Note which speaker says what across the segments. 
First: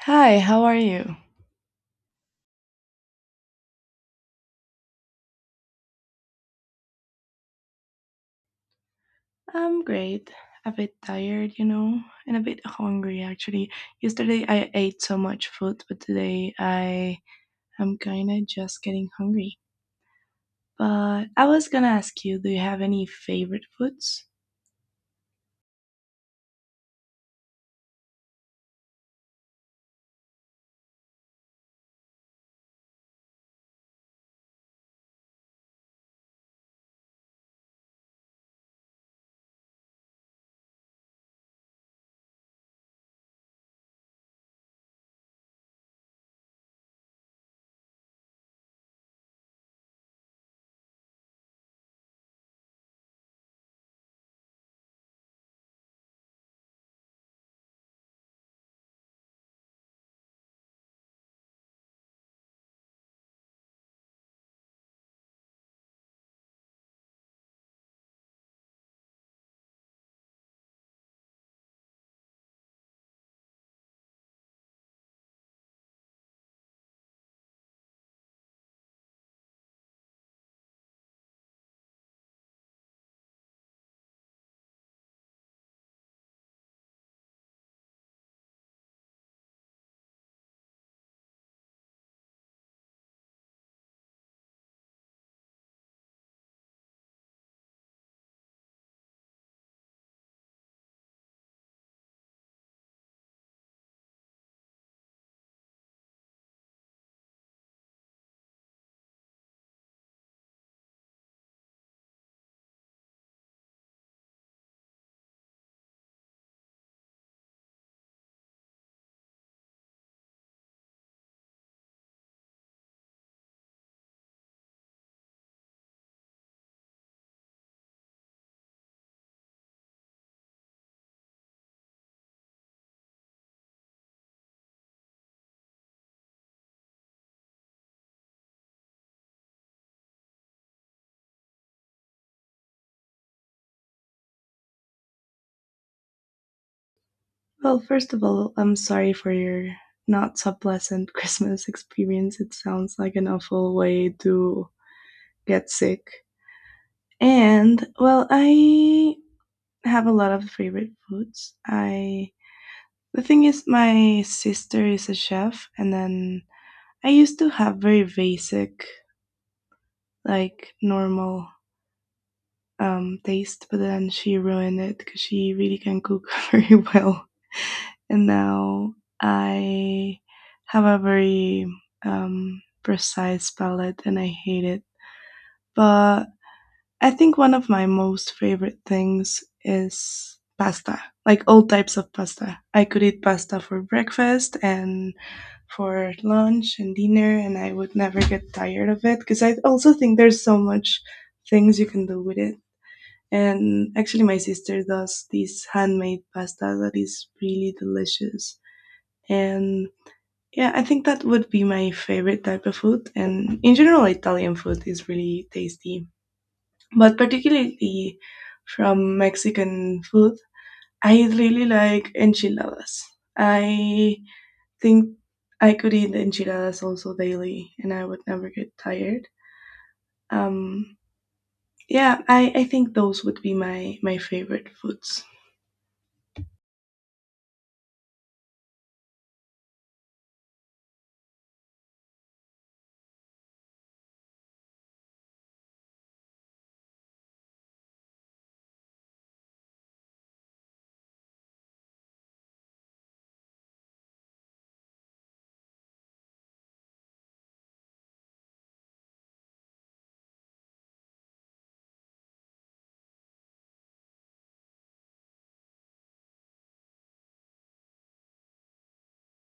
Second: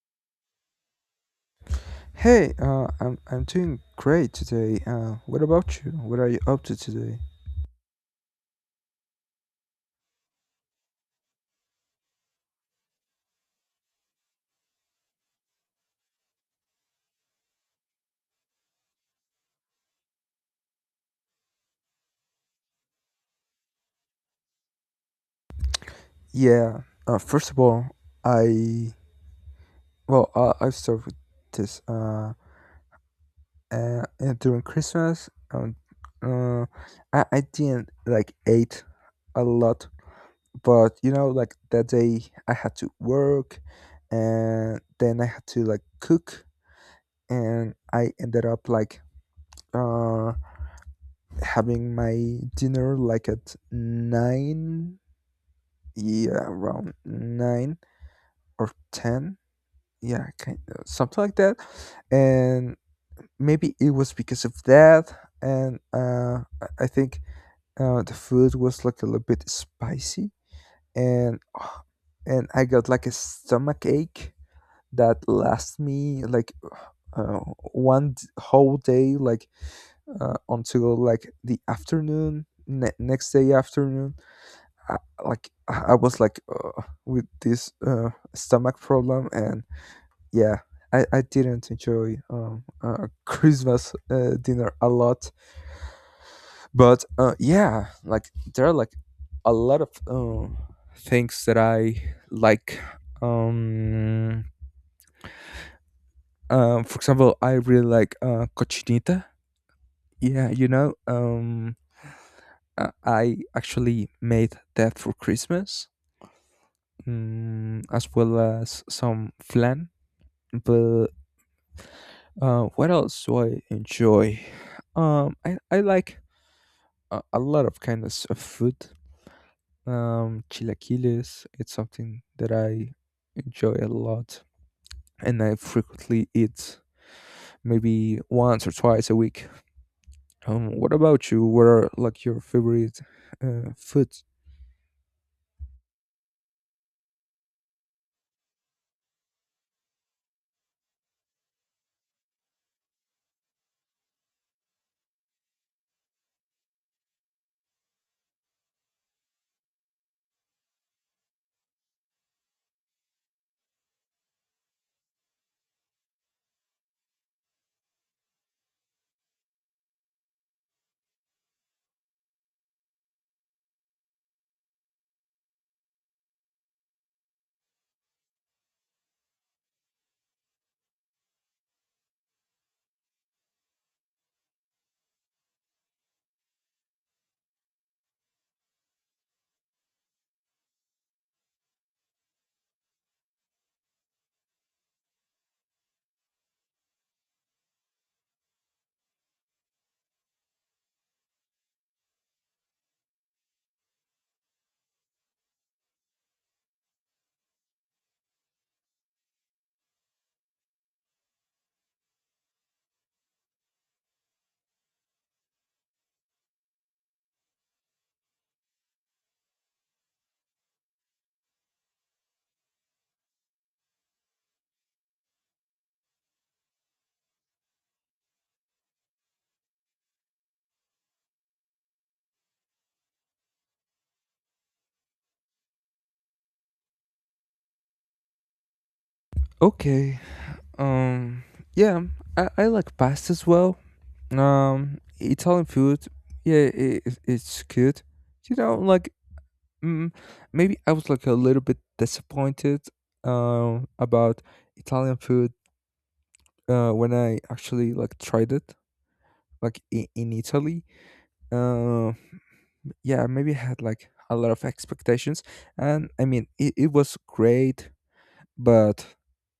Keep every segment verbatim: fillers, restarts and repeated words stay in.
Speaker 1: Hi, how are you?
Speaker 2: Hey, uh, I'm I'm doing great today. Uh, what about you? What are you up to today?
Speaker 1: I'm great. A bit tired, you know, and a bit hungry actually. Yesterday I ate so much food, but today I am kind of just getting hungry. But I was gonna ask you, do you have any favorite foods?
Speaker 2: Yeah. Uh, first of all, I well, uh, I start with this. Uh, uh, uh, during Christmas, um, uh, I I didn't like ate a lot, but you know, like that day I had to work, and then I had to like cook, and I ended up like uh having my dinner like at nine, yeah, around nine or ten, yeah, kind of something like that. And maybe it was because of that, and uh i I think uh the food was like a little bit spicy, and and I got like a stomach ache that lasted me like uh, one d- whole day, like, uh, until like the afternoon ne- next day afternoon. I, like I I was like, uh, with this uh, stomach problem, and yeah, I, I didn't enjoy um, uh, Christmas uh, dinner a lot. But uh, yeah, like there are like a lot of um, things that I like. Um, um, for example, I really like uh, cochinita. Yeah, you know, um, uh, I actually made that for Christmas, mm, as well as some flan. But uh, what else do I enjoy? Um, I, I like a, a lot of kinds of food. Um, Chilaquiles, it's something that I enjoy a lot, and I frequently eat maybe once or twice a week. Um, what about you? What are like your favorite uh, foods?
Speaker 1: Well, first of all, I'm sorry for your not so pleasant Christmas experience. It sounds like an awful way to get sick. And well, I have a lot of favorite foods. I The thing is, my sister is a chef, and then I used to have very basic, like normal um, taste, but then she ruined it because she really can cook very well. And now I have a very um, precise palate and I hate it. But I think one of my most favorite things is pasta, like all types of pasta. I could eat pasta for breakfast and for lunch and dinner, and I would never get tired of it because I also think there's so much things you can do with it. And actually, my sister does this handmade pasta that is really delicious. And yeah, I think that would be my favorite type of food. And in general, Italian food is really tasty, but particularly from Mexican food, I really like enchiladas. I think I could eat enchiladas also daily and I would never get tired. Um, yeah, I, I think those would be my, my favorite foods.
Speaker 2: Okay. Um, yeah, I, I like pasta as well. Um, Italian food, yeah, it, it's good. You know, like, Mm, maybe I was like a little bit disappointed um, about Italian food uh, when I actually like tried it, like in, in Italy. Uh, yeah, maybe I had like a lot of expectations, and I mean it, it was great, but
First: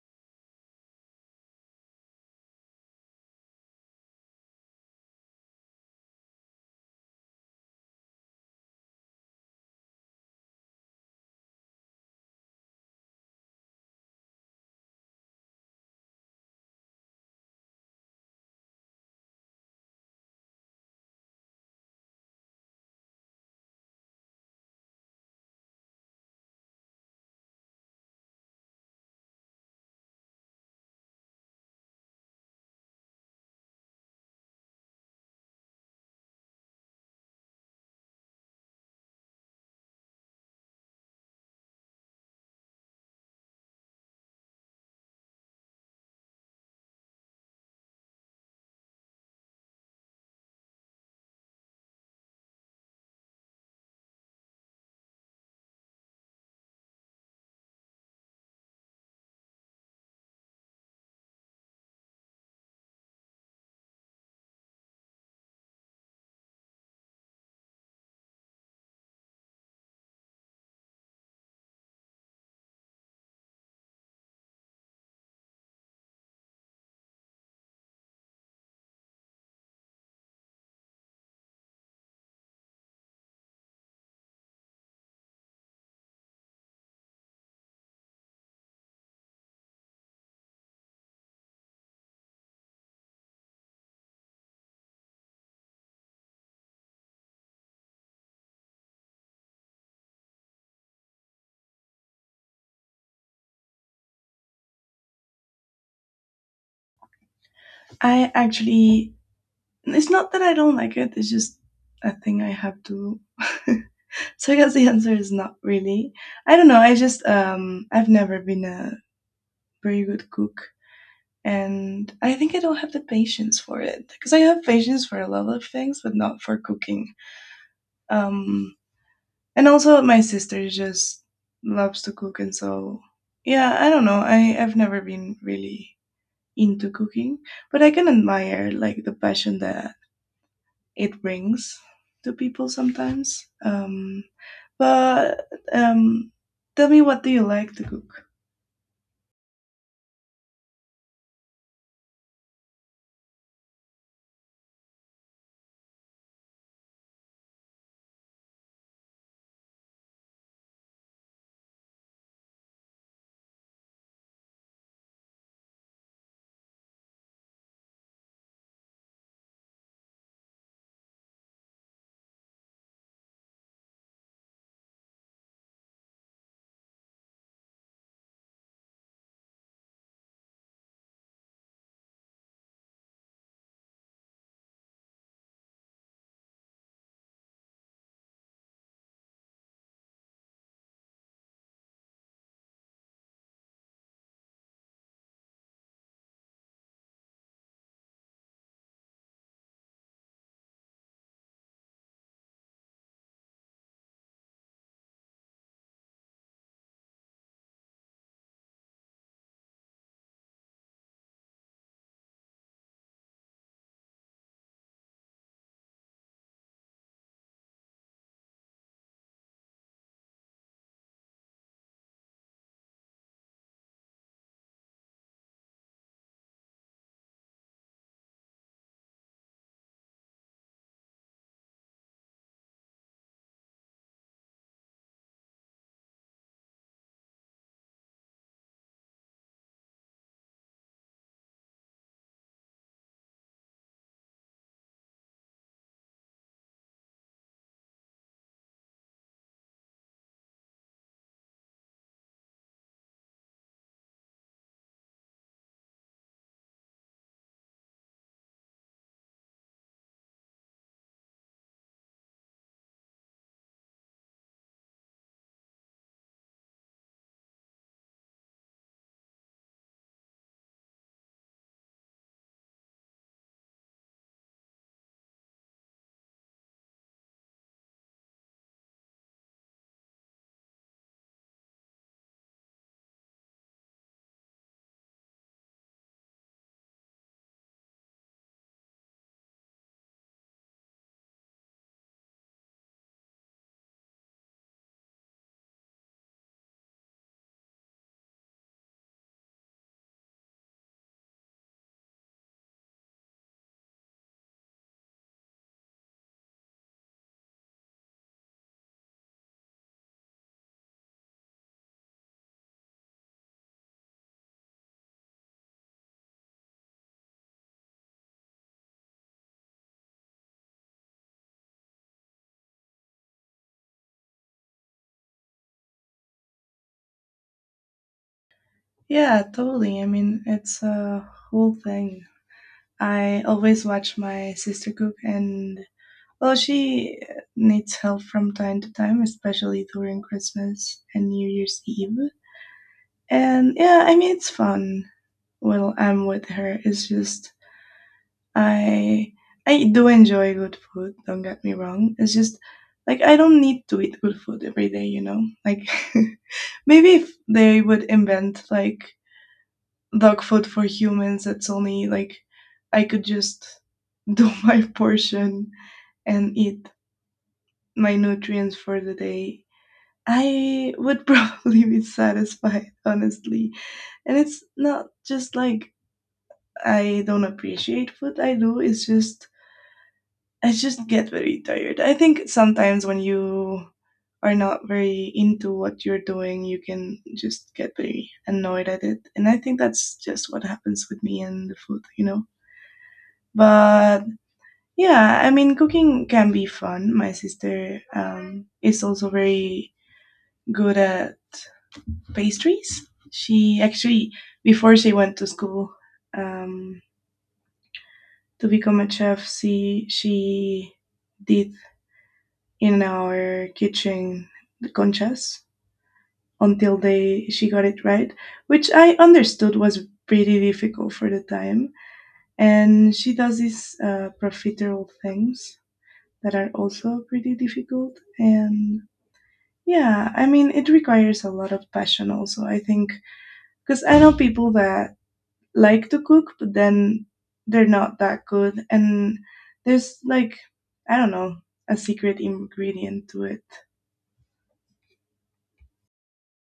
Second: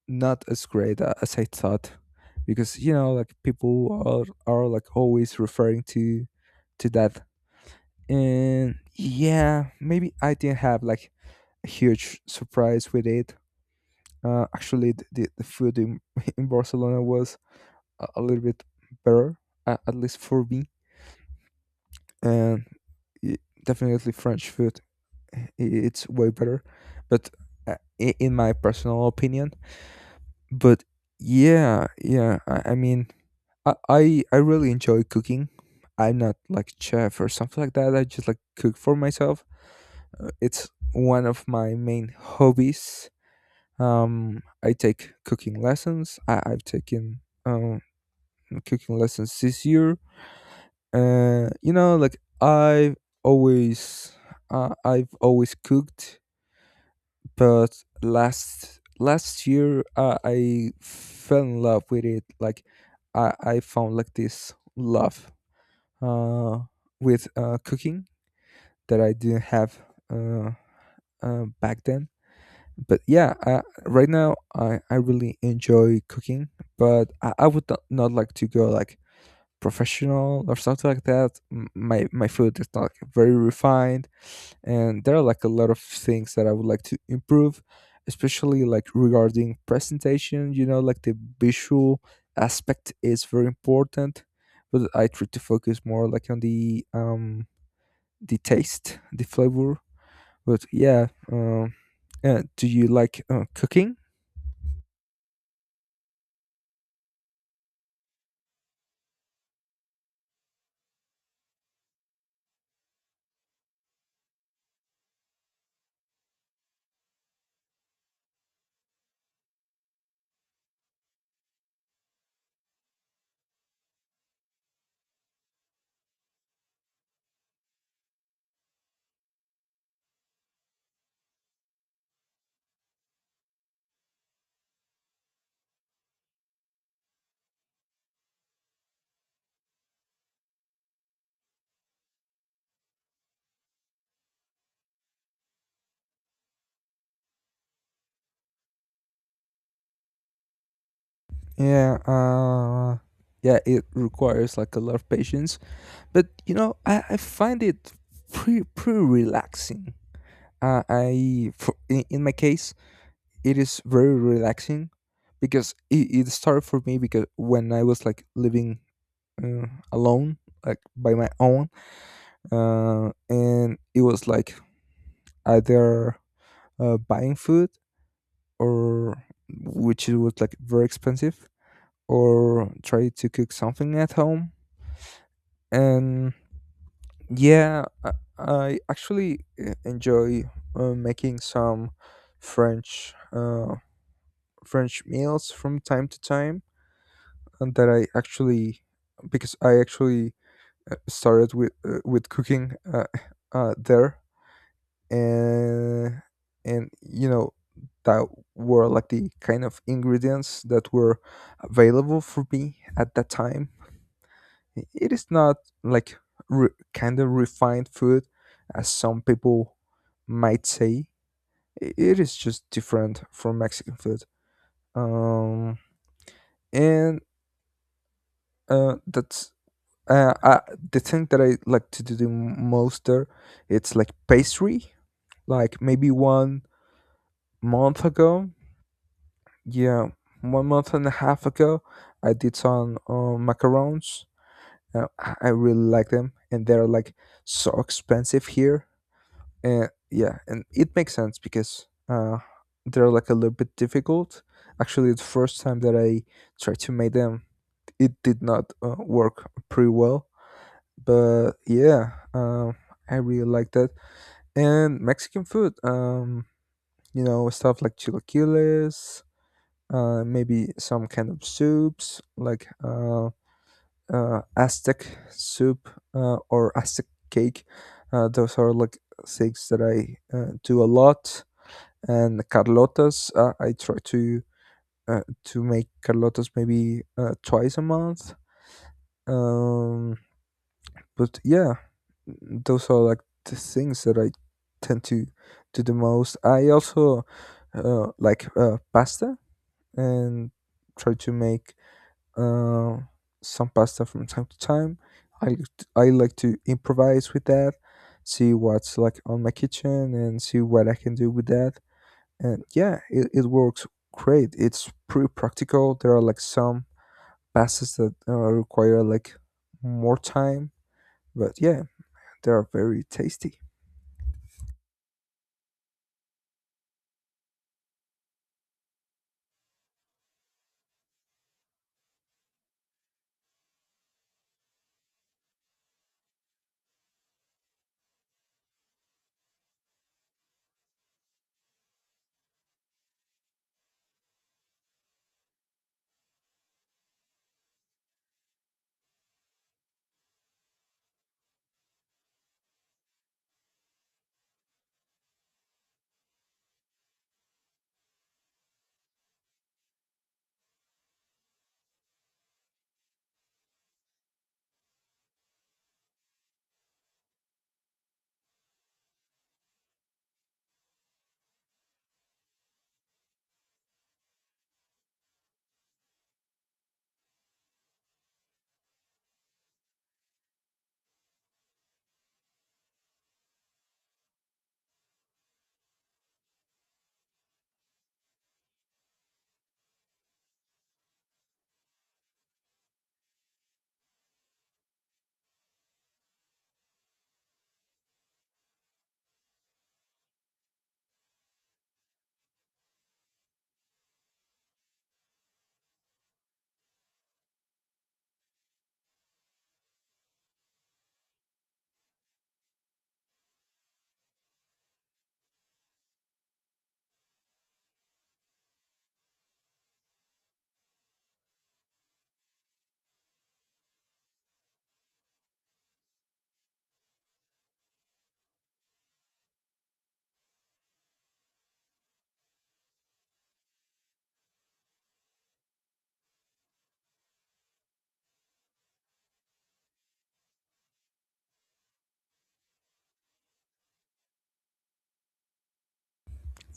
Speaker 2: not as great a- as I thought, because you know like people are are like always referring to to that, and yeah, maybe I didn't have like a huge surprise with it. Uh, actually, the, the, the food in, in Barcelona was a, a little bit better, uh, at least for me. And y- definitely, French food i- it's way better, but uh, i- in my personal opinion. But yeah, yeah. I, I mean, I, I I really enjoy cooking. I'm not like chef or something like that. I just like cook for myself. Uh, It's one of my main hobbies. Um, I take cooking lessons. I, I've taken um, cooking lessons this year. Uh, you know, like I've always, uh, I've always cooked, but last last year, uh, I fell in love with it. Like I, I found like this love, uh, with uh, cooking, that I didn't have uh, uh, back then, but yeah, uh, right now I, I really enjoy cooking, but I, I would not, not like to go like professional or something like that. M- my my food is not, like, very refined, and there are like a lot of things that I would like to improve, especially like regarding presentation. You know like, the visual aspect is very important, but I try to focus more like on the, um the taste, the flavor. But yeah, um uh, do you like uh, cooking?
Speaker 1: I actually, it's not that I don't like it, it's just a thing I have to. Do. So I guess the answer is not really. I don't know, I just, um, I've never been a very good cook. And I think I don't have the patience for it because I have patience for a lot of things, but not for cooking. Um, And also, my sister just loves to cook, and so yeah, I don't know. I I've never been really into cooking, but I can admire like the passion that it brings to people sometimes. Um, but um, Tell me, what do you like to cook?
Speaker 2: Yeah, uh, yeah, it requires like a lot of patience, but you know, I, I find it pretty pretty relaxing. Uh, I for, in, in my case, it is very relaxing, because it, it started for me because when I was like living, uh, alone, like by my own, uh, and it was like, either uh, buying food, or, which it was like very expensive, or try to cook something at home. And yeah, i, I actually uh, enjoy uh, making some french uh, French meals from time to time, and that I actually because I actually uh, started with uh, with cooking, uh, uh, there, and and you know that were like the kind of ingredients that were available for me at that time. It is not, like, re- kind of refined food, as some people might say. I- It is just different from Mexican food. Um, and uh, that's uh, uh, the thing that I like to do the most there. It's like pastry. Like maybe one month ago, yeah, one month and a half ago, I did some uh, macarons. Uh, I I really like them, and they're like so expensive here. And yeah, and it makes sense, because uh they're like a little bit difficult. Actually, the first time that I tried to make them, it did not uh, work pretty well. But yeah, um I really like that. And Mexican food, um you know stuff like chilaquiles, uh maybe some kind of soups, like, uh uh Aztec soup, uh or Aztec cake, uh those are like things that I uh, do a lot, and Carlota's. Uh, I try to uh, to make Carlota's maybe uh, twice a month. Um, but yeah, those are like the things that I tend to do the most. I also uh, like uh, pasta, and try to make uh, some pasta from time to time. I like t- I like to improvise with that, see what's like on my kitchen and see what I can do with that. And yeah, it, it works great. It's pretty practical. There are like some passes that uh, require like more time, but yeah, they are very tasty.
Speaker 1: Yeah, totally. I mean, it's a whole thing. I always watch my sister cook, and well, she needs help from time to time, especially during Christmas and New Year's Eve. And yeah, I mean it's fun when I'm with her. It's just I I do enjoy good food, don't get me wrong. It's just like I don't need to eat good food every day, you know? Like maybe if they would invent like dog food for humans that's only like I could just do my portion and eat my nutrients for the day I would probably be satisfied, honestly. And it's not just like I don't appreciate what I do, it's just I just get very tired. I think sometimes when you are not very into what you're doing, you can just get very annoyed at it. And I think that's just what happens with me and the food, you know? But yeah, I mean, cooking can be fun. My sister um, is also very good at pastries. She actually, before she went to school, um, to become a chef, she, she did in our kitchen the conchas until they she got it right, which I understood was pretty difficult for the time. And she does these uh, profiterole things that are also pretty difficult. And yeah, I mean, it requires a lot of passion also, I think, because I know people that like to cook, but then they're not that good. And there's like, I don't know, a secret ingredient to it.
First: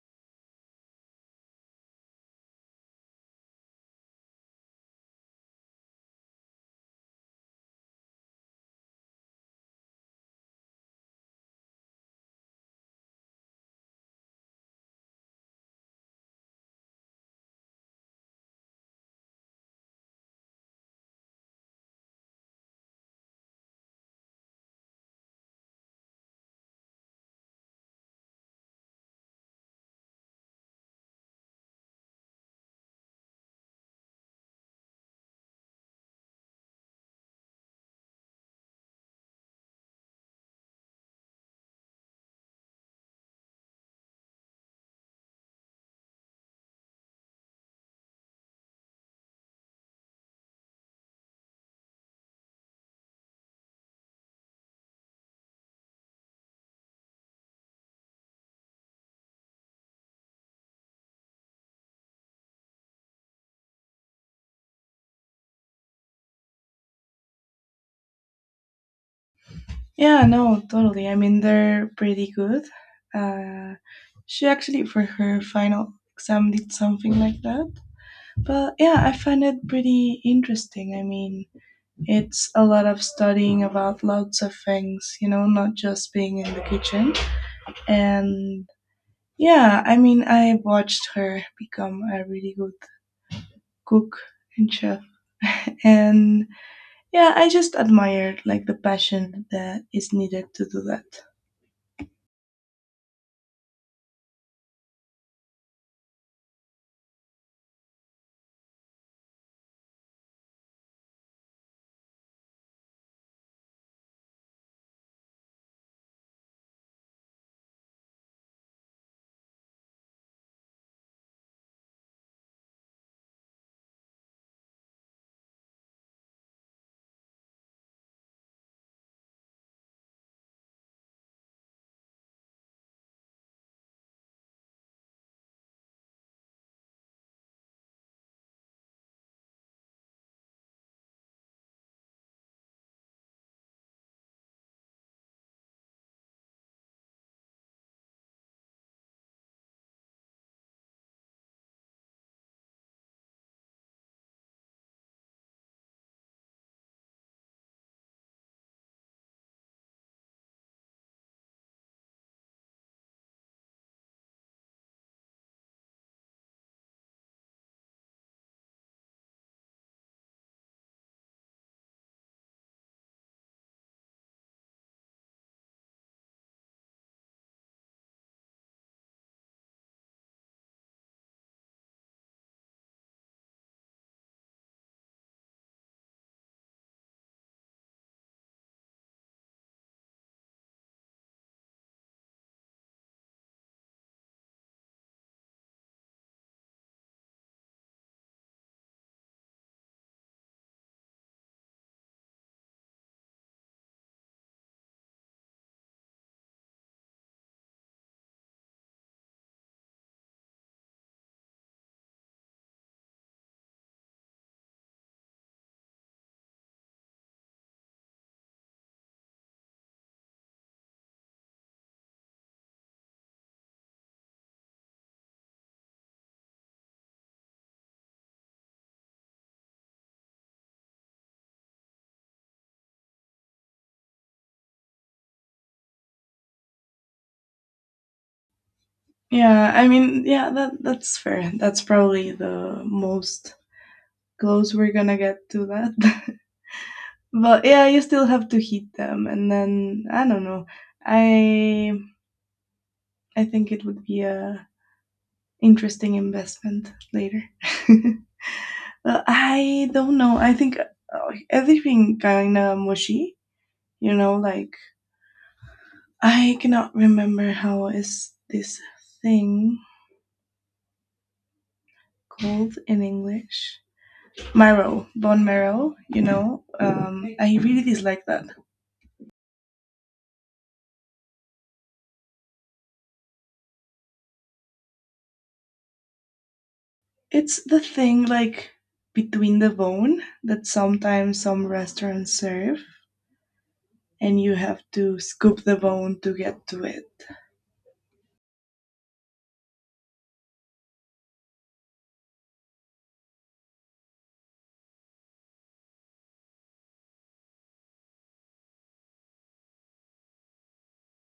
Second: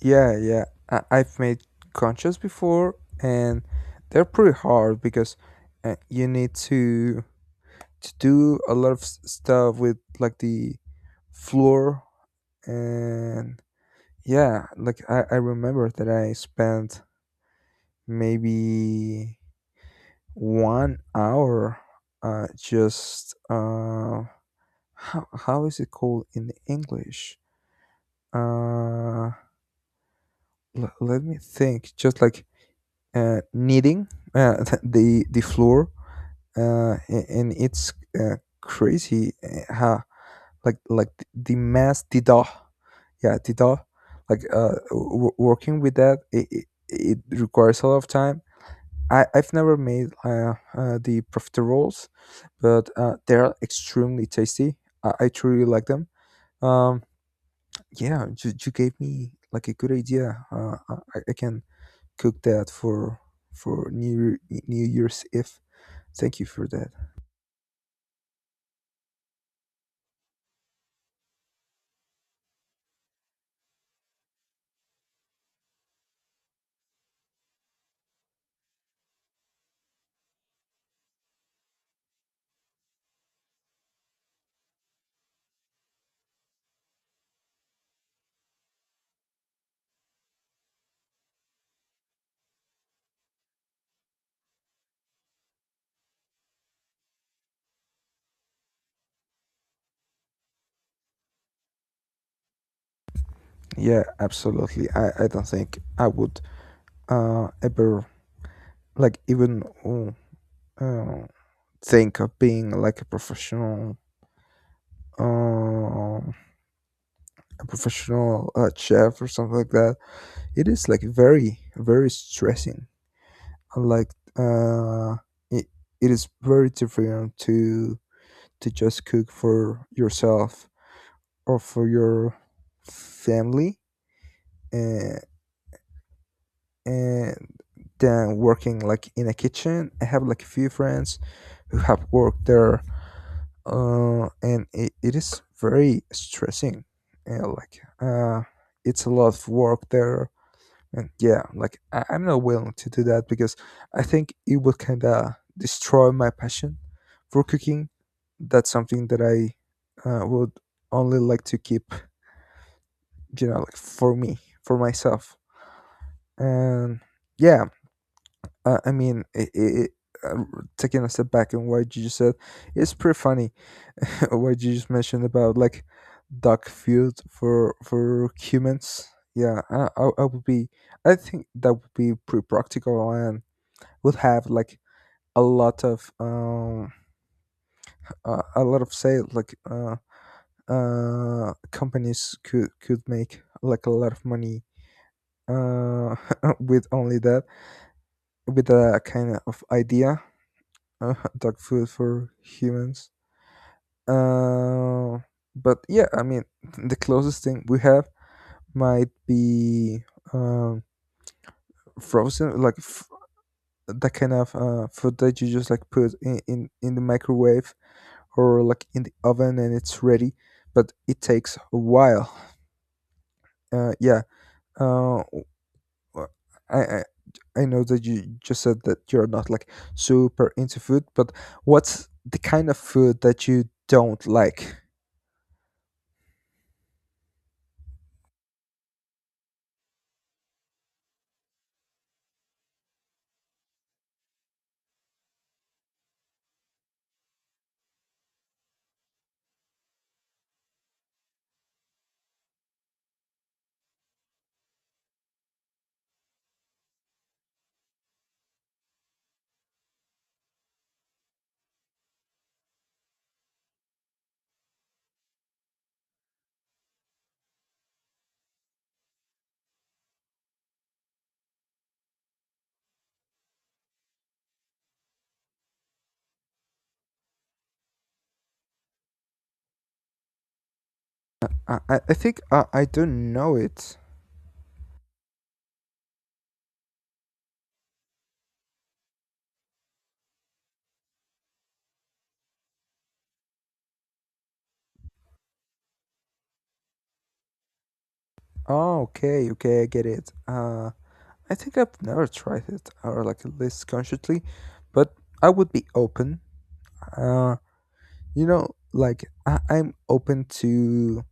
Speaker 2: Yeah, yeah. I- i've made conchas before, and they're pretty hard because uh, you need to to do a lot of s- stuff with like the floor. And yeah, like, I, I remember that I spent maybe one hour, uh, just, uh, how, how is it called in English? uh, l- Let me think, just, like, uh, kneading, uh, the the floor. Uh, a- and it's uh, crazy, uh, how, like like th- the mass dida, yeah, dida, like, uh, w- working with that, it, it, it requires a lot of time. I, I've never made uh, uh, the profiteroles, but uh, they're extremely tasty. I, I truly like them. Um, yeah, you, you gave me like a good idea. Uh, I, I can cook that for for New Year- New Year's Eve. Thank you for that.
Speaker 1: Yeah, no, totally. I mean, they're pretty good. Uh, she actually, for her final exam, did something like that. But yeah, I find it pretty interesting. I mean, it's a lot of studying about lots of things, you know, not just being in the kitchen. And yeah, I mean, I watched her become a really good cook and chef. And yeah, I just admired like the passion that is needed to do that.
Speaker 2: Yeah, absolutely. I, I don't think I would uh, ever, like, even uh, uh, think of being like a professional um, a professional uh, chef or something like that. It is like very, very stressing. And like, uh, it, it is very different to to just cook for yourself or for your family, uh, and than working like in a kitchen. I have like a few friends who have worked there, uh, and it, it is very stressing. Yeah, like, uh, it's a lot of work there. And yeah, like, I- I'm not willing to do that, because I think it would kind of destroy my passion for cooking. That's something that I uh, would only like to keep, you know, like, for me, for myself. And yeah, uh, I mean, it, it, uh, r- taking a step back and what you just said, it's pretty funny, what you just mentioned about like dog food for for humans. Yeah, I, I, I would be, I think that would be pretty practical, and would have like a lot of um uh, a lot of sales, like, uh uh companies could could make like a lot of money, uh with only that, with a kind of idea, uh, dog food for humans. uh but yeah, I mean, the closest thing we have might be, um frozen, like, f- that kind of uh, food that you just like put in, in in the microwave, or like in the oven, and it's ready, but it takes a while. Uh, yeah. Uh, w- I, I I know that you just said that you're not like super into food, but what's the kind of food that you don't like?
Speaker 1: Yeah, I mean, yeah, that that's fair. That's probably the most close we're gonna get to that. But yeah, you still have to heat them, and then I don't know. I I think it would be a interesting investment later. Well, I don't know. I think uh, everything kind of mushy. You know, like I cannot remember how is this thing called in English. Marrow, bone marrow. You know, um, I really dislike that.
Speaker 2: I I, I think I I don't know it.
Speaker 1: It's the thing like between the bone that sometimes some restaurants serve and you have to scoop the bone to get to it.
Speaker 2: Oh, okay, okay, I get it. Uh, I think I've never tried it, or like at least consciously, but I would be open. Uh, you know, like, I, I'm open to,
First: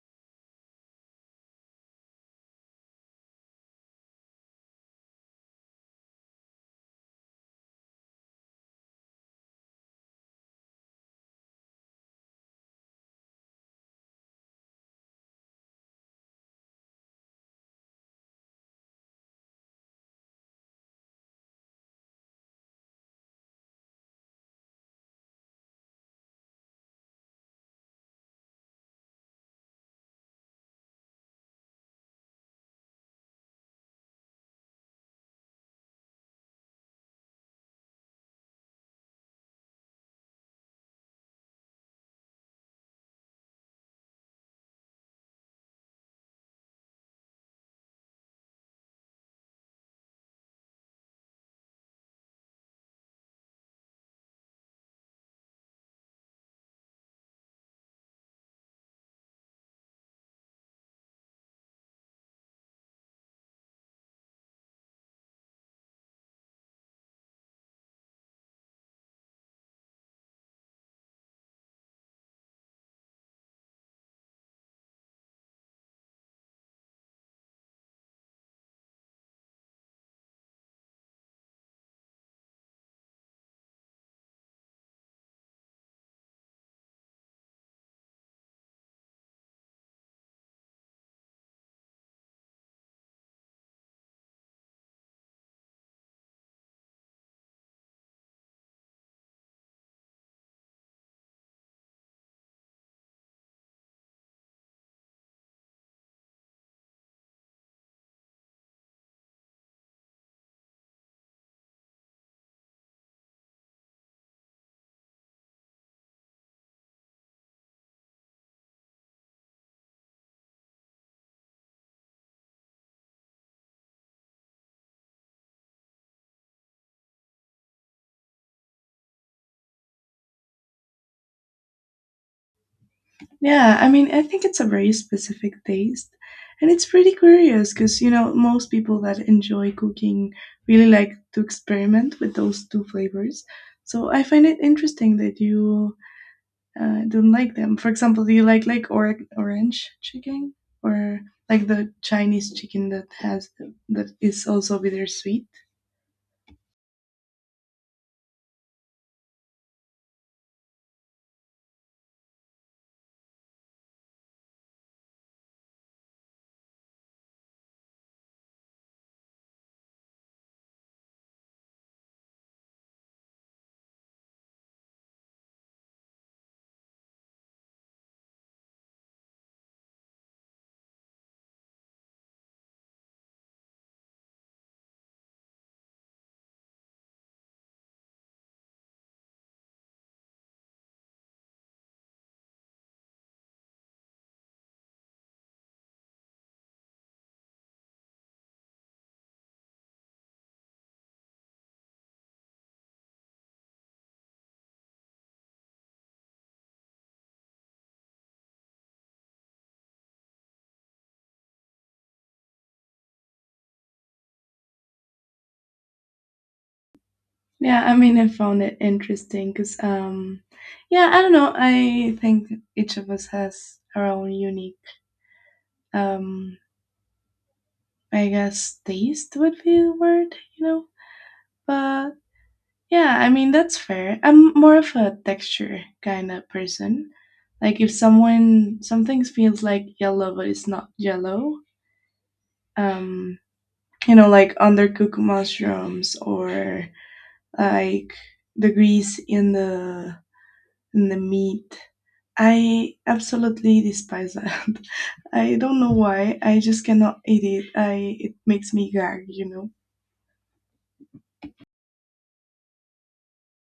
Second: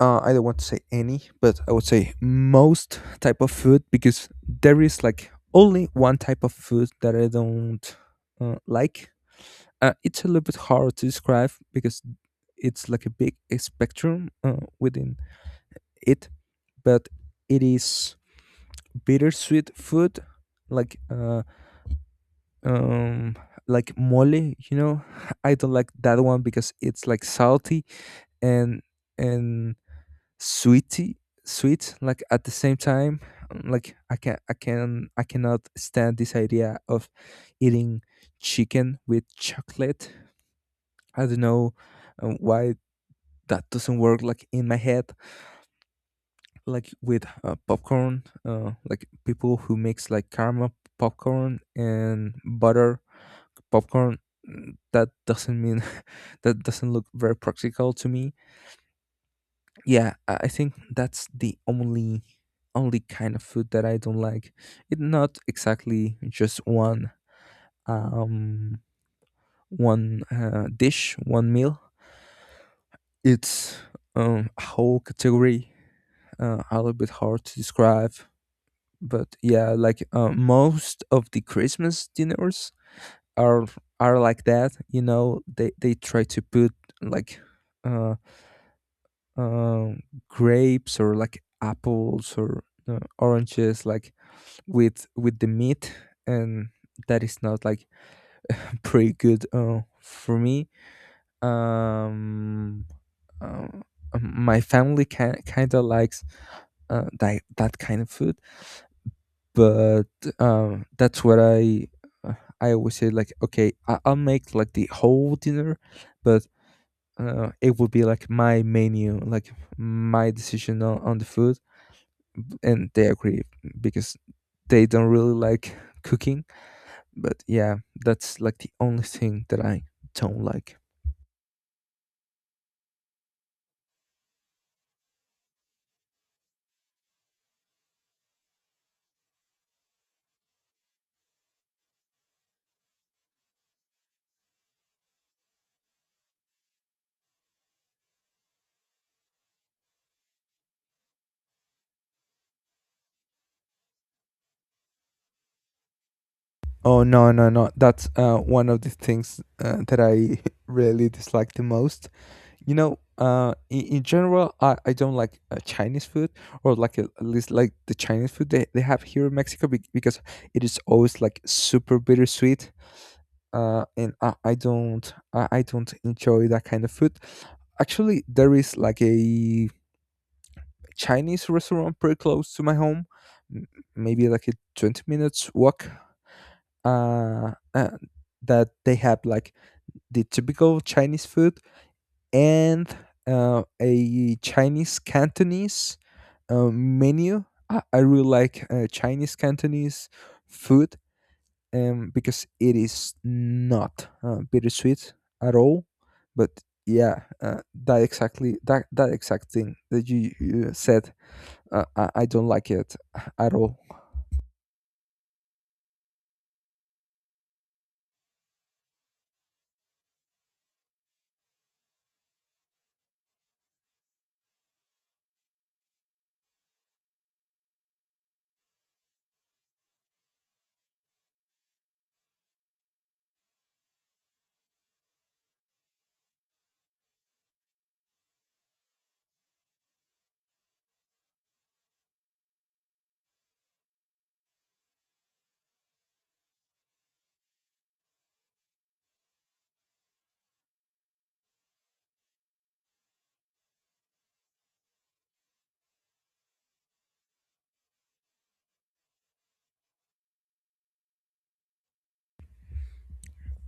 Speaker 2: uh, I don't want to say any, but I would say most type of food, because there is like only one type of food that I don't uh, like. Uh, it's a little bit hard to describe because it's like a big spectrum uh, within it, but it is bittersweet food, like, uh, um, like mole. You know, I don't like that one because it's like salty and and sweety sweet like at the same time, um, like i can i can i cannot stand this idea of eating chicken with chocolate. I don't know um, why. That doesn't work like in my head, like with uh, popcorn, uh, like people who makes like caramel popcorn and butter popcorn. Mm, that doesn't mean that doesn't look very practical to me. Yeah, i I think that's the only only kind of food that I don't like. It's not exactly just one um one uh, dish, one meal. It's um a whole category, uh, a little bit hard to describe. But yeah, like uh, most of the Christmas dinners are are like that. You know, they they try to put like uh um grapes or like apples or uh, oranges, like with with the meat. And that is not like pretty good uh, for me. um, uh, um my family can, kind of likes uh, that, that kind of food, but um that's what i uh, i always say, like, okay, I, I'll make like the whole dinner, but uh, it would be like my menu, like my decision on, on the food, and they agree, because they don't really like cooking. But yeah, that's like the only thing that I don't like.
Speaker 1: Yeah, I mean, I think it's a very specific taste. And it's pretty curious because, you know, most people that enjoy cooking really like to experiment with those two flavors. So I find it interesting that you uh, I don't like them. For example, do you like like or- orange chicken or like the Chinese chicken that has that is also bittersweet?
Speaker 2: Oh no, no, no! That's uh, one of the things uh, that I really dislike the most. You know, uh, in, in general, I, I don't like uh, Chinese food, or like at least like the Chinese food they, they have here in Mexico be- because it is always like super bittersweet. Uh, and I, I don't I, I don't enjoy that kind of food. Actually, there is like a Chinese restaurant pretty close to my home, m- maybe like a twenty minutes walk. Uh, uh, that they have like the typical Chinese food, and uh, a Chinese Cantonese uh, menu. I, I really like uh, Chinese Cantonese food, um, because it is not uh, bittersweet at all. But yeah, uh, that exactly that that exact thing that you, you said, uh, I, I don't like it at all.
Speaker 1: Yeah, I mean, I found it interesting because, um, yeah, I don't know. I think each of us has our own unique um, I guess taste would be the word, you know? But yeah, I mean, that's fair. I'm more of a texture kind of person. Like if someone, something feels like yellow but it's not yellow, um, you know, like undercooked mushrooms or like the grease in the in the meat. I absolutely despise that. I don't know why. I just cannot eat it. I it makes me gag, you know.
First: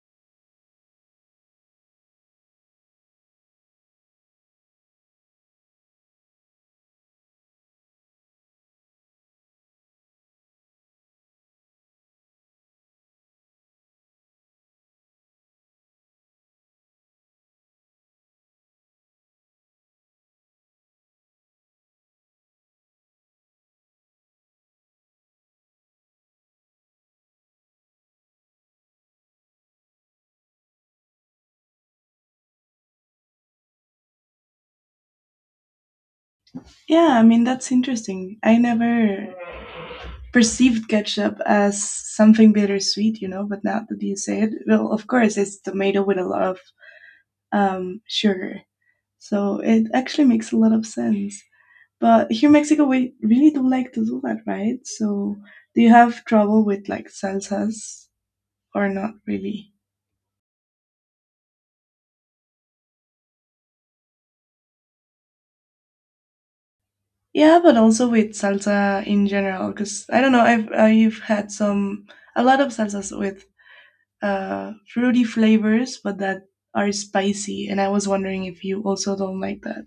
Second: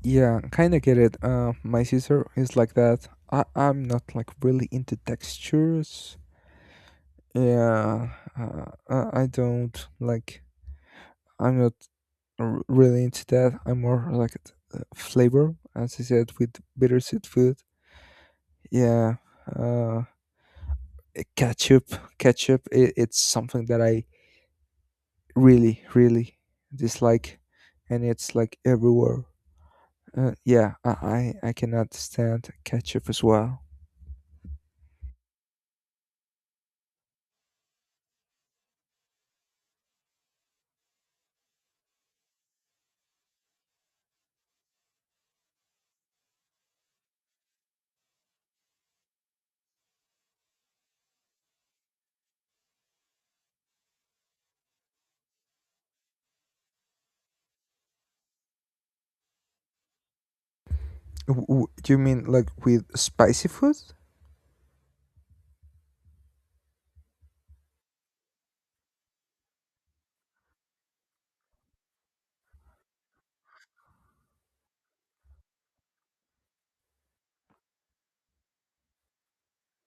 Speaker 2: Yeah, kind of get it. Uh, my sister is like that. I, I'm not like really into textures, yeah. uh, i I don't like, I'm not r- really into that. I'm more like uh, flavor, as I said, with bittersweet food. Yeah. uh, eh, Ketchup, ketchup, it, it's something that I really, really dislike, and it's like everywhere. Uh, yeah, I, I I cannot stand ketchup as well.
Speaker 1: Yeah, I mean that's interesting. I never perceived ketchup as something bittersweet, you know. But now that you say it, well, of course it's tomato with a lot of um, sugar, so it actually makes a lot of sense. But here in Mexico, we really do like to do that, right? So, do you have trouble with like salsas or not really?
Speaker 2: W- w- do you mean like with spicy food?
Speaker 1: Yeah, but also with salsa in general, because I don't know, I've I've had some a lot of salsas with uh, fruity flavors, but that are spicy, and I was wondering if you also don't like that.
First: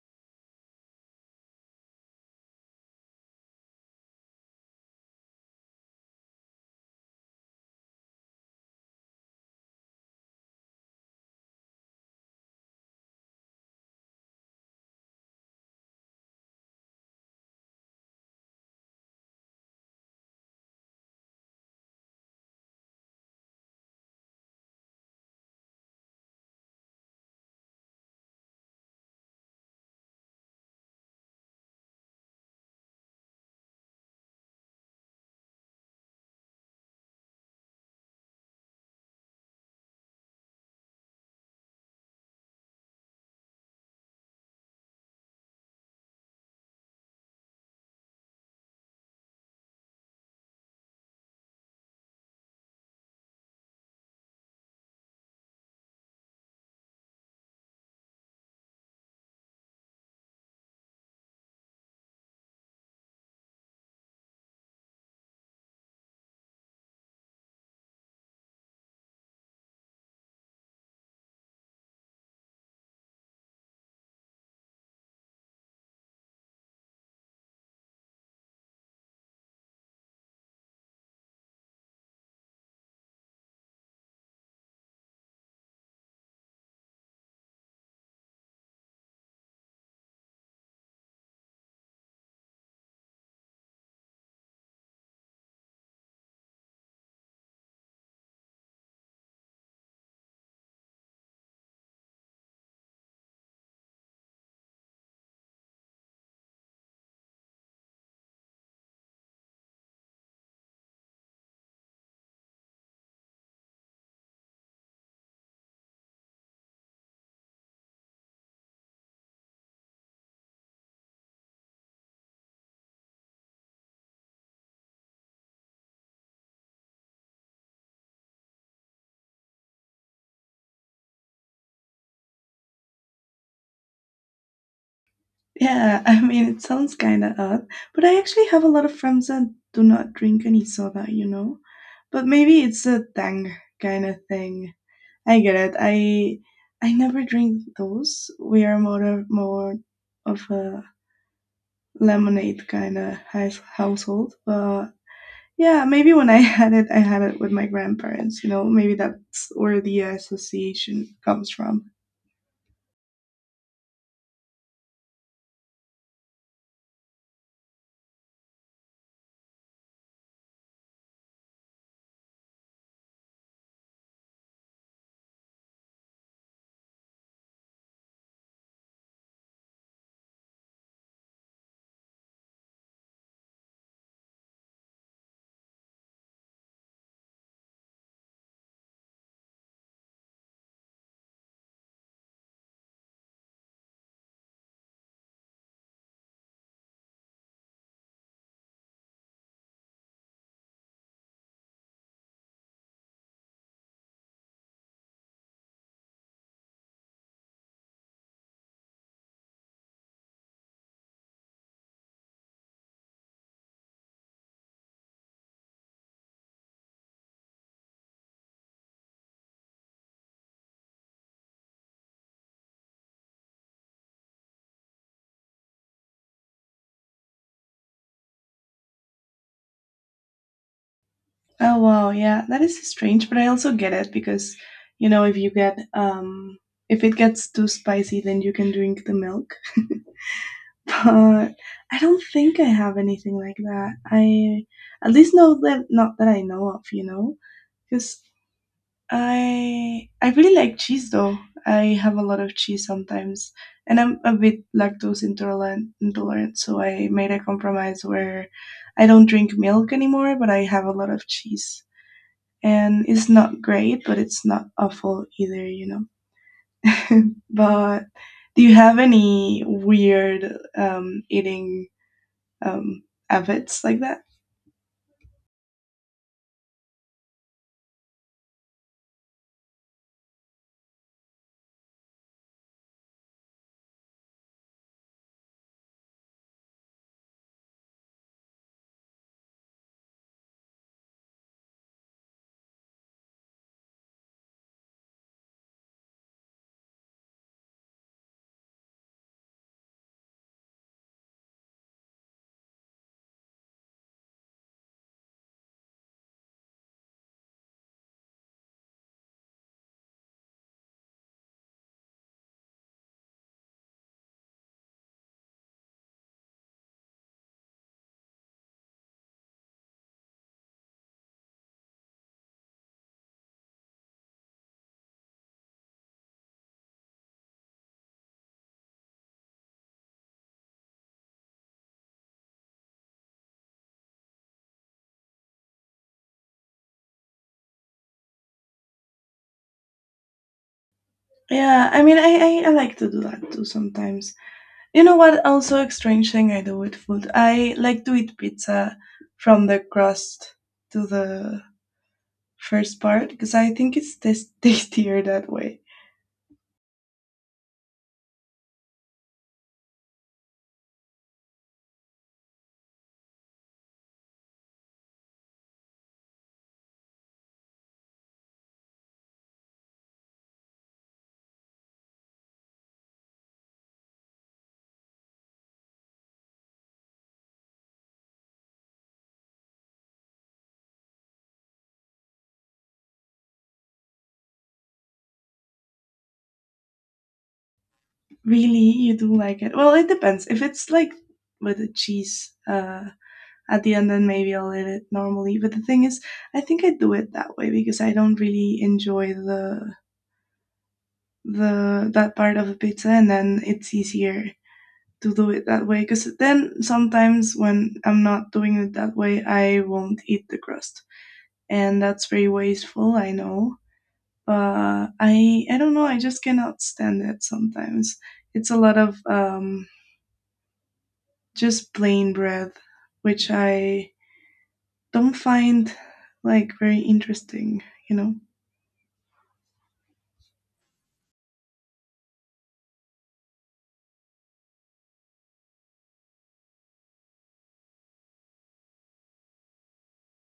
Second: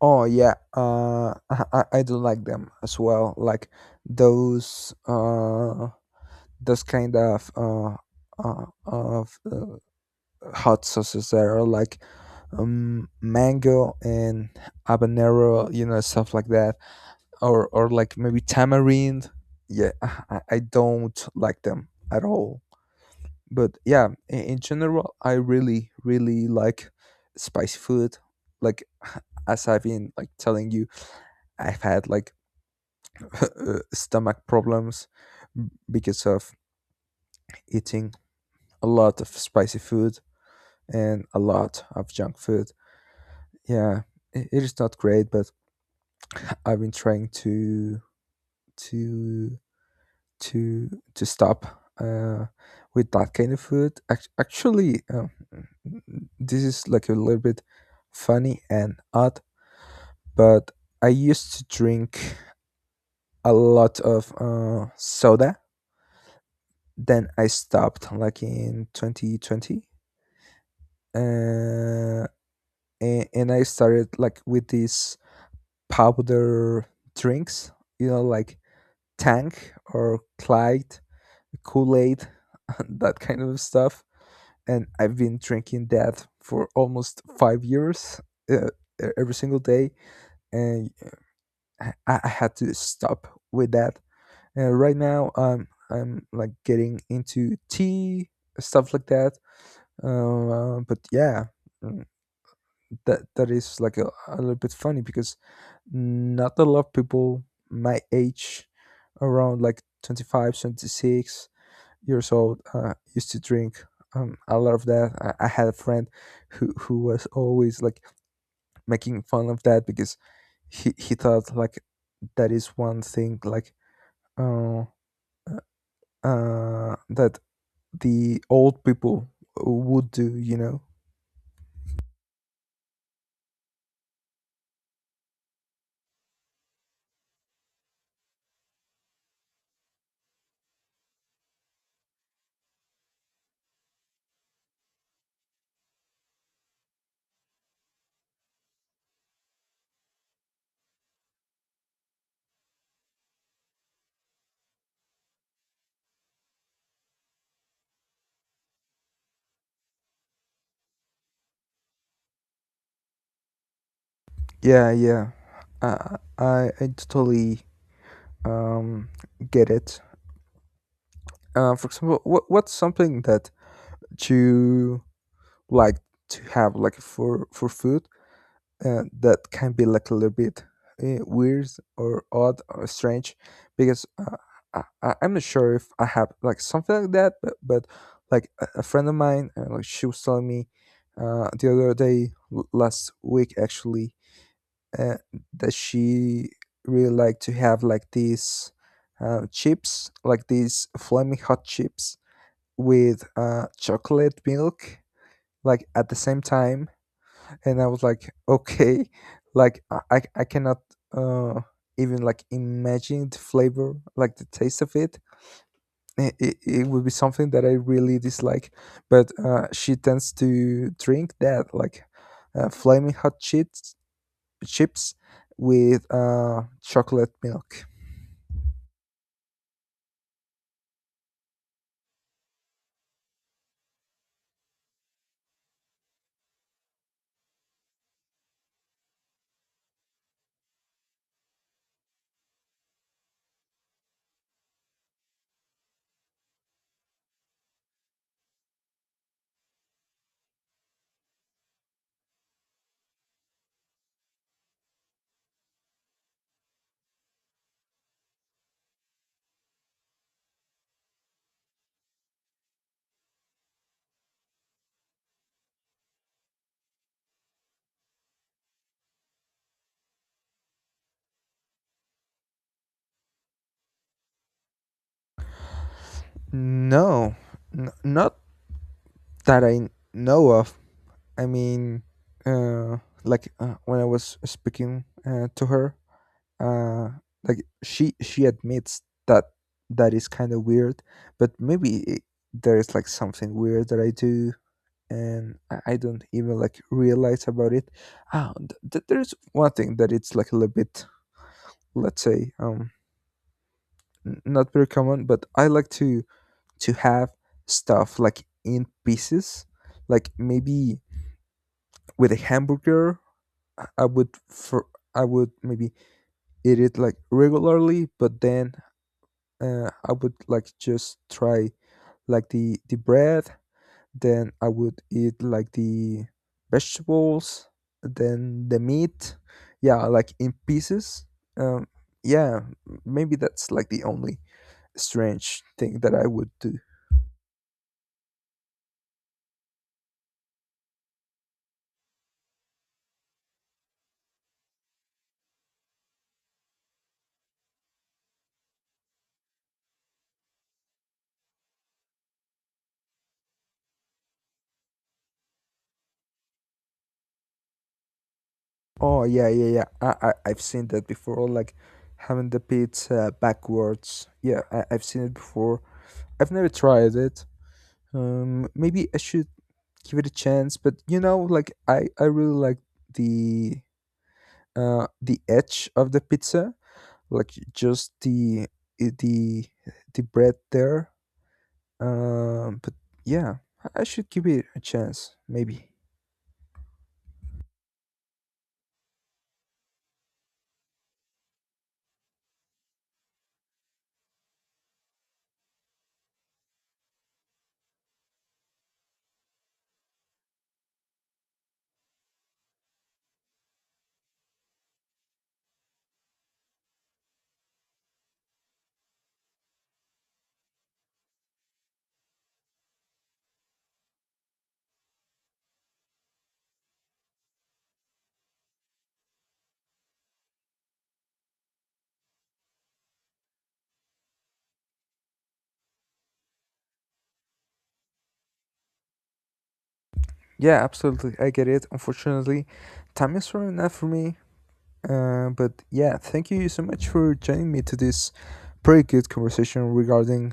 Speaker 2: Oh yeah, uh, I I I do like them as well. Like those uh those kind of uh, uh of uh, hot sauces that are like um mango and habanero, you know, stuff like that, or or like maybe tamarind. Yeah, I I I don't like them at all. But yeah, in, in general, I really, really like spicy food. Like, as I've been like telling you, I've had like uh, stomach problems, m- because of eating a lot of spicy food and a lot of junk food. Yeah, I- it is not great, but I've been trying to to to to stop uh, with that kind of food. Act- Actually, um, this is like a little bit funny and odd, but I used to drink a lot of uh, soda. Then I stopped like in twenty twenty, uh, and, and I started like with these powder drinks, you know, like Tank or Clyde, Kool Aid, that kind of stuff, and I've been drinking that for almost five years, uh, e- every single day, and I, I had to stop with that. And right now, I'm I'm like getting into tea, stuff like that. Uh, but yeah, mm, that that is like a, a little bit funny because not a lot of people my age, around like twenty five, twenty six years old uh, used to drink um, a lot of that. I, I had a friend who who was always like making fun of that, because he he thought like that is one thing like uh, uh that the old people would do. You know?
Speaker 1: Yeah, I mean, it sounds kind of odd, but I actually have a lot of friends that do not drink any soda, you know? But maybe it's a thing kind of thing. I get it. I I never drink those. We are more of, more of a lemonade kind of house, household, but yeah, maybe when I had it, I had it with my grandparents. You know, maybe that's where the association comes from.
Speaker 2: Yeah, yeah. Uh, I I totally um get it. Uh, for example, what what's something that you like to have like for for food uh, that can be like a little bit uh, weird or odd or strange? Because uh, I, I- I'm not sure if I have like something like that, but but like a, a friend of mine, uh, like she was telling me uh, the other day, l- last week actually, uh, that she really liked to have like these uh, chips, like these flaming hot chips with uh, chocolate milk, like at the same time. And I was like, okay, like i i I cannot uh even like imagine the flavor, like the taste of it. it, it, it would be something that I really dislike. But uh she tends to drink that like uh, flaming hot chips, chips with uh chocolate milk.
Speaker 1: Oh wow, yeah, that is strange, but I also get it because, you know, if you get um, if it gets too spicy, then you can drink the milk. But I don't think I have anything like that. I at least know that not that I know of, you know, because I I really like cheese though. I have a lot of cheese sometimes, and I'm a bit lactose intolerant, intolerant. So I made a compromise where I don't drink milk anymore, but I have a lot of cheese, and it's not great, but it's not awful either, you know. But do you have any weird um, eating um, efforts like that.
Speaker 2: No, n- not that I know of. I mean, uh, like uh, when I was speaking uh, to her, uh, like she she admits that that is kind of weird, but maybe it, there is like something weird that I do, and I, I don't even like realize about it. Ah, th- th- there's one thing that it's like a little bit, let's say, um, n- not very common, but I like to to have stuff like in pieces, like maybe with a hamburger. I I would for I would maybe eat it like regularly, but then uh, I would like just try like the the bread. Then I would eat like the vegetables, then the meat. Yeah, like in pieces. Um, yeah, maybe that's like the only strange thing that I would do.
Speaker 1: Yeah, I mean, I, I, I like to do that too sometimes. You know what? Also, a strange thing I do with food. I like to eat pizza from the crust to the first part because I think it's tas tastier that way.
Speaker 2: Oh yeah, yeah, yeah. I, I I've seen that before. Like having the pizza backwards. Yeah, I, I've seen it before. I've never tried it. Um, maybe I should give it a chance, but you know, like I, I really like the uh the edge of the pizza, like just the i- the the bread there. Um, but yeah, I I should give it a chance, maybe.
Speaker 1: Really, you do like it. Well, it depends. If it's like with the cheese uh, at the end, then maybe I'll eat it normally. But the thing is, I think I do it that way because I don't really enjoy the the that part of the pizza, and then it's easier to do it that way. Because then sometimes when I'm not doing it that way, I won't eat the crust, and that's very wasteful. I know, but I I don't know. I just cannot stand it sometimes. It's a lot of um, just plain bread, which I don't find like very interesting, you know?
Speaker 2: Yeah, absolutely. I get it. Unfortunately, time is running out for me. Uh, but yeah, thank you so much for joining me to this pretty good conversation regarding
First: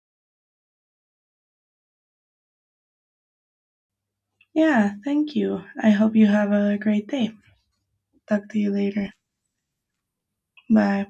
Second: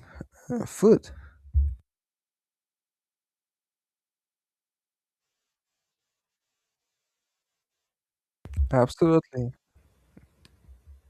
Speaker 2: uh, food.
Speaker 1: Yeah, thank you. I hope you have a great day. Talk to you later.
Speaker 2: Absolutely.
Speaker 1: Bye.